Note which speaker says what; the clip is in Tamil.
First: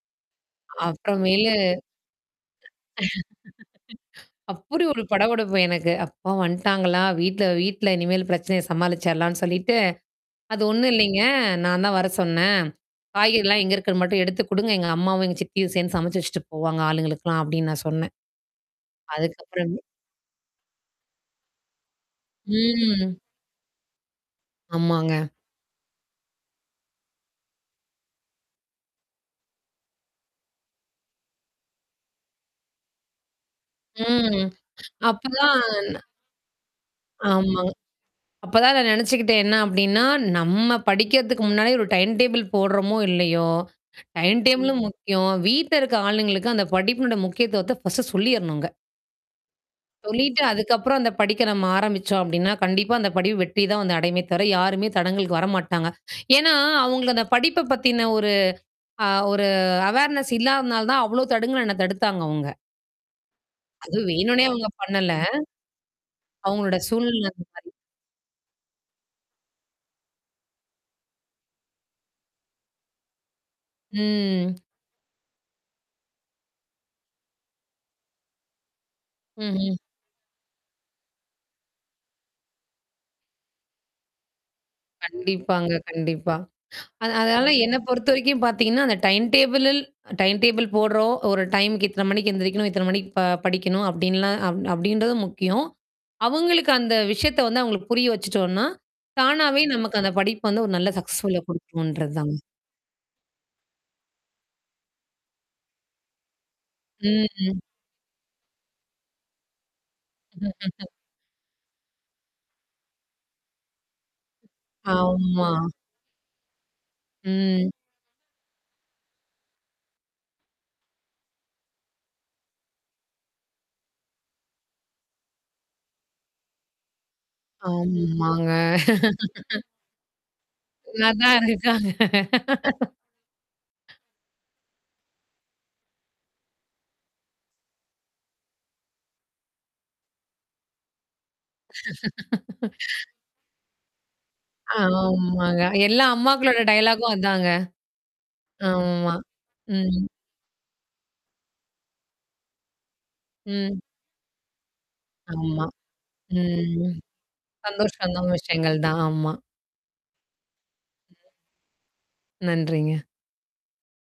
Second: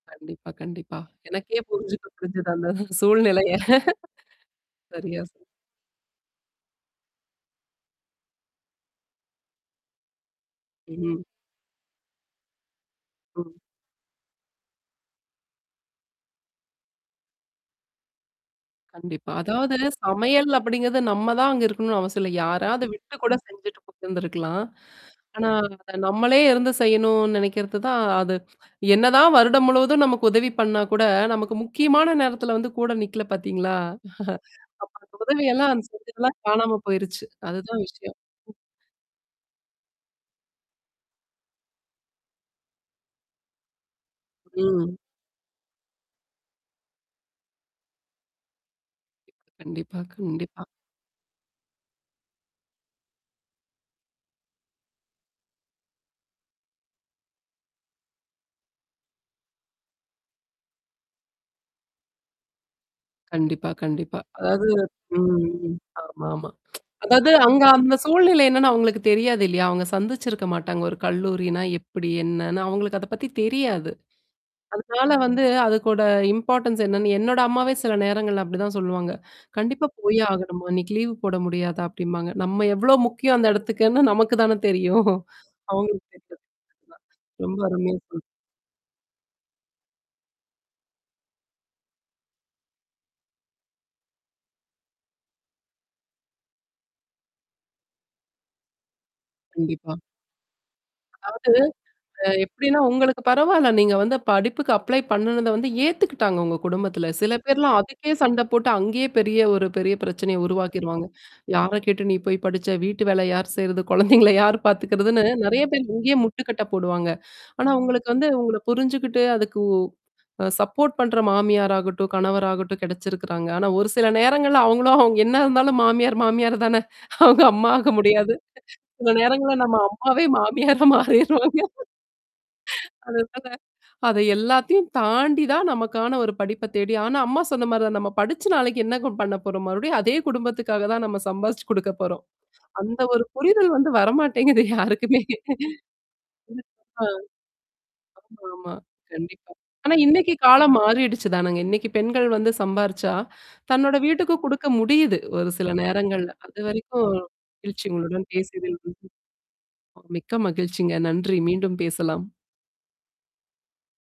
Speaker 1: கண்டிப்பா, கண்டிப்பா.
Speaker 2: அப்புறமேலு
Speaker 1: எனக்கே புரிஞ்சுக்கு புரிஞ்சுது அந்த சூழ்நிலைய.
Speaker 2: அப்புடி ஒரு
Speaker 1: சரியா சொன்
Speaker 2: படபடப்பு எனக்கு. அப்பா வந்துட்டாங்களா வீட்ல வீட்ல இனிமேல் பிரச்சனைய சமாளிச்சரலான்னு சொல்லிட்டு அது ஒண்ணும் இல்லீங்க.
Speaker 1: ம்.
Speaker 2: நான் தான் வர சொன்னேன்.
Speaker 1: ம்.
Speaker 2: காய்கறிலாம் எங்க இருக்கறது மட்டும் எடுத்து குடுங்க. எங்க அம்மாவும், எங்க சித்தியும் சேர்ந்து சமைச்சு வச்சுட்டு போவாங்க, ஆளுங்களுக்கெல்லாம் அப்படின்னு நான் சொன்னேன்.
Speaker 1: கண்டிப்பா. அதாவது
Speaker 2: அதுக்கப்புறமே
Speaker 1: சமையல் அப்படிங்கிறது நம்ம தான் அங்க இருக்கணும்னு அவசியம் இல்ல. யாராவத விட்டு
Speaker 2: ம்.
Speaker 1: கூட செஞ்சுட்டு போயிருந்துருக்கலாம்.
Speaker 2: ஆமாங்க.
Speaker 1: ஆனா அத நம்மளே இருந்து செய்யணும்னு நினைக்கிறது தான் அது என்னதான் வருடம் முழுவதும் நமக்கு உதவி பண்ணா கூட நமக்கு முக்கியமான நேரத்தில வந்து கூட நிக்கல பார்த்தீங்களா?
Speaker 2: ம்.
Speaker 1: அப்ப அந்த உதவி எல்லாம் அந்த
Speaker 2: அப்பதான்
Speaker 1: செஞ்சதெல்லாம் காணாம போயிருச்சு.
Speaker 2: ஆமா.
Speaker 1: அதுதான் விஷயம்.
Speaker 2: அப்பதான் நான் நெனச்சுக்கிட்டேன் என்ன அப்டின்னா, நம்ம படிக்கிறதுக்கு முன்னாடி ஒரு டைம் டேபிள் போடுறோமோ இல்லையோ, டைம் டேபிளும்
Speaker 1: ம்.
Speaker 2: முக்கியம். வீட்ல இருக்க ஆளுங்களுக்கு அந்த படிப்பினுட முக்கியத்துவத்த ஃபர்ஸ்ட்டு சொல்லிறணுங்க.
Speaker 1: கண்டிப்பா
Speaker 2: சொல்லிட்டு
Speaker 1: கண்டிப்பா.
Speaker 2: அதுக்கப்புறம் அந்த படிக்க நம்ம ஆரம்பிச்சோம் அப்படின்னா, கண்டிப்பா அந்த படிப்பு வெற்றி தான் வந்து அடைமையுமே தவிர. யாருமே தடங்குலுக்கு வரமாட்டாங்க. ஏன்னா, அவங்களுக்கு அந்த படிப்ப பத்தின ஒரு அ ஒரு அவேர்னஸ் இல்லாதனால தான் அவ்ளோ தடுங்குற என்ன தடுத்தாங்க அவங்க.
Speaker 1: கண்டிப்பா,
Speaker 2: அது
Speaker 1: கண்டிப்பா.
Speaker 2: வேணுனே
Speaker 1: அதாவது
Speaker 2: அவங்க பண்ணல.
Speaker 1: ம். ம். ஆமாமா.
Speaker 2: அவங்களோட சூழ்நிலை
Speaker 1: அதாவது
Speaker 2: அந்த
Speaker 1: அங்க
Speaker 2: மாரி.
Speaker 1: அந்த சூழ்நிலை என்னன்னா அவங்களுக்கு தெரியாது இல்லையா? அவங்க சந்திச்சிருக்க மாட்டாங்க. ஒரு கல்லூரினா, எப்படி என்னன்னு அவங்களுக்கு அத பத்தி தெரியாது.
Speaker 2: ம்.
Speaker 1: அதனால வந்து அதுக்கோட இம்பார்ட்டன்ஸ் என்னன்னு என்னோட அம்மாவே சில நேரங்கள்ல அப்படிதான் சொல்லுவாங்க.
Speaker 2: ம்ஹம்.
Speaker 1: கண்டிப்பா போயே ஆகணுமா? இன்னைக்கு லீவ் போட முடியாதா அப்டிம்பாங்க. நம்ம எவ்ளோ முக்கியம் அந்த இடத்துக்குன்னு நமக்கு தானே தெரியும்.
Speaker 2: கண்டிப்பாங்க,
Speaker 1: அவங்களுக்கு
Speaker 2: கண்டிப்பா.
Speaker 1: தெரியாது. ஆமா.
Speaker 2: அது அதனால
Speaker 1: ரொம்ப
Speaker 2: என்ன
Speaker 1: அருமையா சொன்னீங்க.
Speaker 2: பொறுத்தவரைக்கும் பார்த்தீங்கன்னா, அந்த டைம் டேபிள்ல டைம் டேபிள் போடுறோம், ஒரு டைமுக்கு இத்தன மணிக்கு எந்திரிக்கணும், இத்தன மணிக்கு ப படிக்கணும் அப்படின்லாம் அப் அப்படின்றதும் முக்கியம். அங்களுக்கு அந்த விஷயத்த வந்து அங்களுக்கு புரிய வச்சுட்டோம்னா. தானாவே
Speaker 1: கண்டிப்பா.
Speaker 2: நமக்கு அந்த படிப்பு வந்து ஒரு நல்ல சக்சஸ்ஃபுல்லா
Speaker 1: அதாது.
Speaker 2: குடுக்குன்றது
Speaker 1: அ
Speaker 2: தாங்க.
Speaker 1: எப்படின்னா உங்களுக்கு பரவால்ல. நீங்க வந்து படிப்புக்கு அப்ளை பண்ணனத வந்து ஏத்துக்கிட்டாங்க உங்க குடும்பத்தில. சில
Speaker 2: ம்.
Speaker 1: பேர்லாம் அதுக்கே சண்ட போட்டு அங்கேயே பெரிய ஒரு பெரிய பிரச்சனைய உருவாக்கிருவாங்க. "யார கேட்டு நீ போய் படிச்ச வீட்டு வேல யார் செய்றது, குழந்தைங்கள யார் பார்த்தக்கறிறதுன்னு?"
Speaker 2: ஆமா.
Speaker 1: நெறைய பேர் இங்கேயே முட்டுக்கட்டை போடுவாங்க. ஆனா
Speaker 2: ம்.
Speaker 1: உங்களுக்கு வந்து உங்கள புரிஞ்சுகிட்டு அதுக்கு அ சப்போர்ட் பண்ற மாமியாராகட்டும், கணவராகட்டும் கிடைச்சிருக்கறாங்க. ஆனா, ஒரு சில நேரங்கள்ல அவங்களும் அவங்க என்ன இருந்தாலும் மாமியார் மாமியார் தான, அவங்க அம்மாக முடியாது.
Speaker 2: ஆமாங்க.
Speaker 1: சில நேரங்கள்ல நம்ம அம்மாவே மாமியார
Speaker 2: அதான்
Speaker 1: மாறிருவாங்க.
Speaker 2: அதுதான்
Speaker 1: அதனால, அத எல்லாத்தையும் தாண்டி தான் நமக்கான ஒரு படிப்ப தேடி ஆனா, அம்மா சொன்ன மாரி தான் நம்ம படிச்ச நாளைக்கு என்னங்க பண்ண போறோம்? மறுபடியும் அதே குடும்பத்துக்காக தான் நம்ம சம்பாரிச்சு குடுக்க போறோம். அந்த ஒரு புரிதல் வந்து வரமாட்டேங்குது யாருக்குமே.
Speaker 2: ஆமாங்க. எல்லா அம்மாக்களோட
Speaker 1: ஆ.
Speaker 2: டயலாக்கும் அதாங்க.
Speaker 1: ஆமா ஆமா.
Speaker 2: ஆமா.
Speaker 1: கண்டிப்பா. ஆனா,
Speaker 2: ம்.
Speaker 1: இன்னைக்கு காலம் மாறிடுச்சு தானுங்க. இன்னைக்கு பெண்கள் வந்து சம்பாரிச்சா,
Speaker 2: ம்.
Speaker 1: தன்னோட வீட்டுக்கு குடுக்க முடியுது. ஒரு
Speaker 2: ஆமா.
Speaker 1: சில நேரங்கள்ல.
Speaker 2: ம்.
Speaker 1: அதுவரைக்கும் மகிழ்ச்சி
Speaker 2: சந்தோஷம்,
Speaker 1: உங்களுடன்
Speaker 2: நல்ல
Speaker 1: பேசியதில்.
Speaker 2: விஷயங்கள் தான். ஆமா.
Speaker 1: மிக்க மகிழ்ச்சிங்க. நன்றி. மீண்டும் பேசலாம்.
Speaker 2: நன்றிங்க.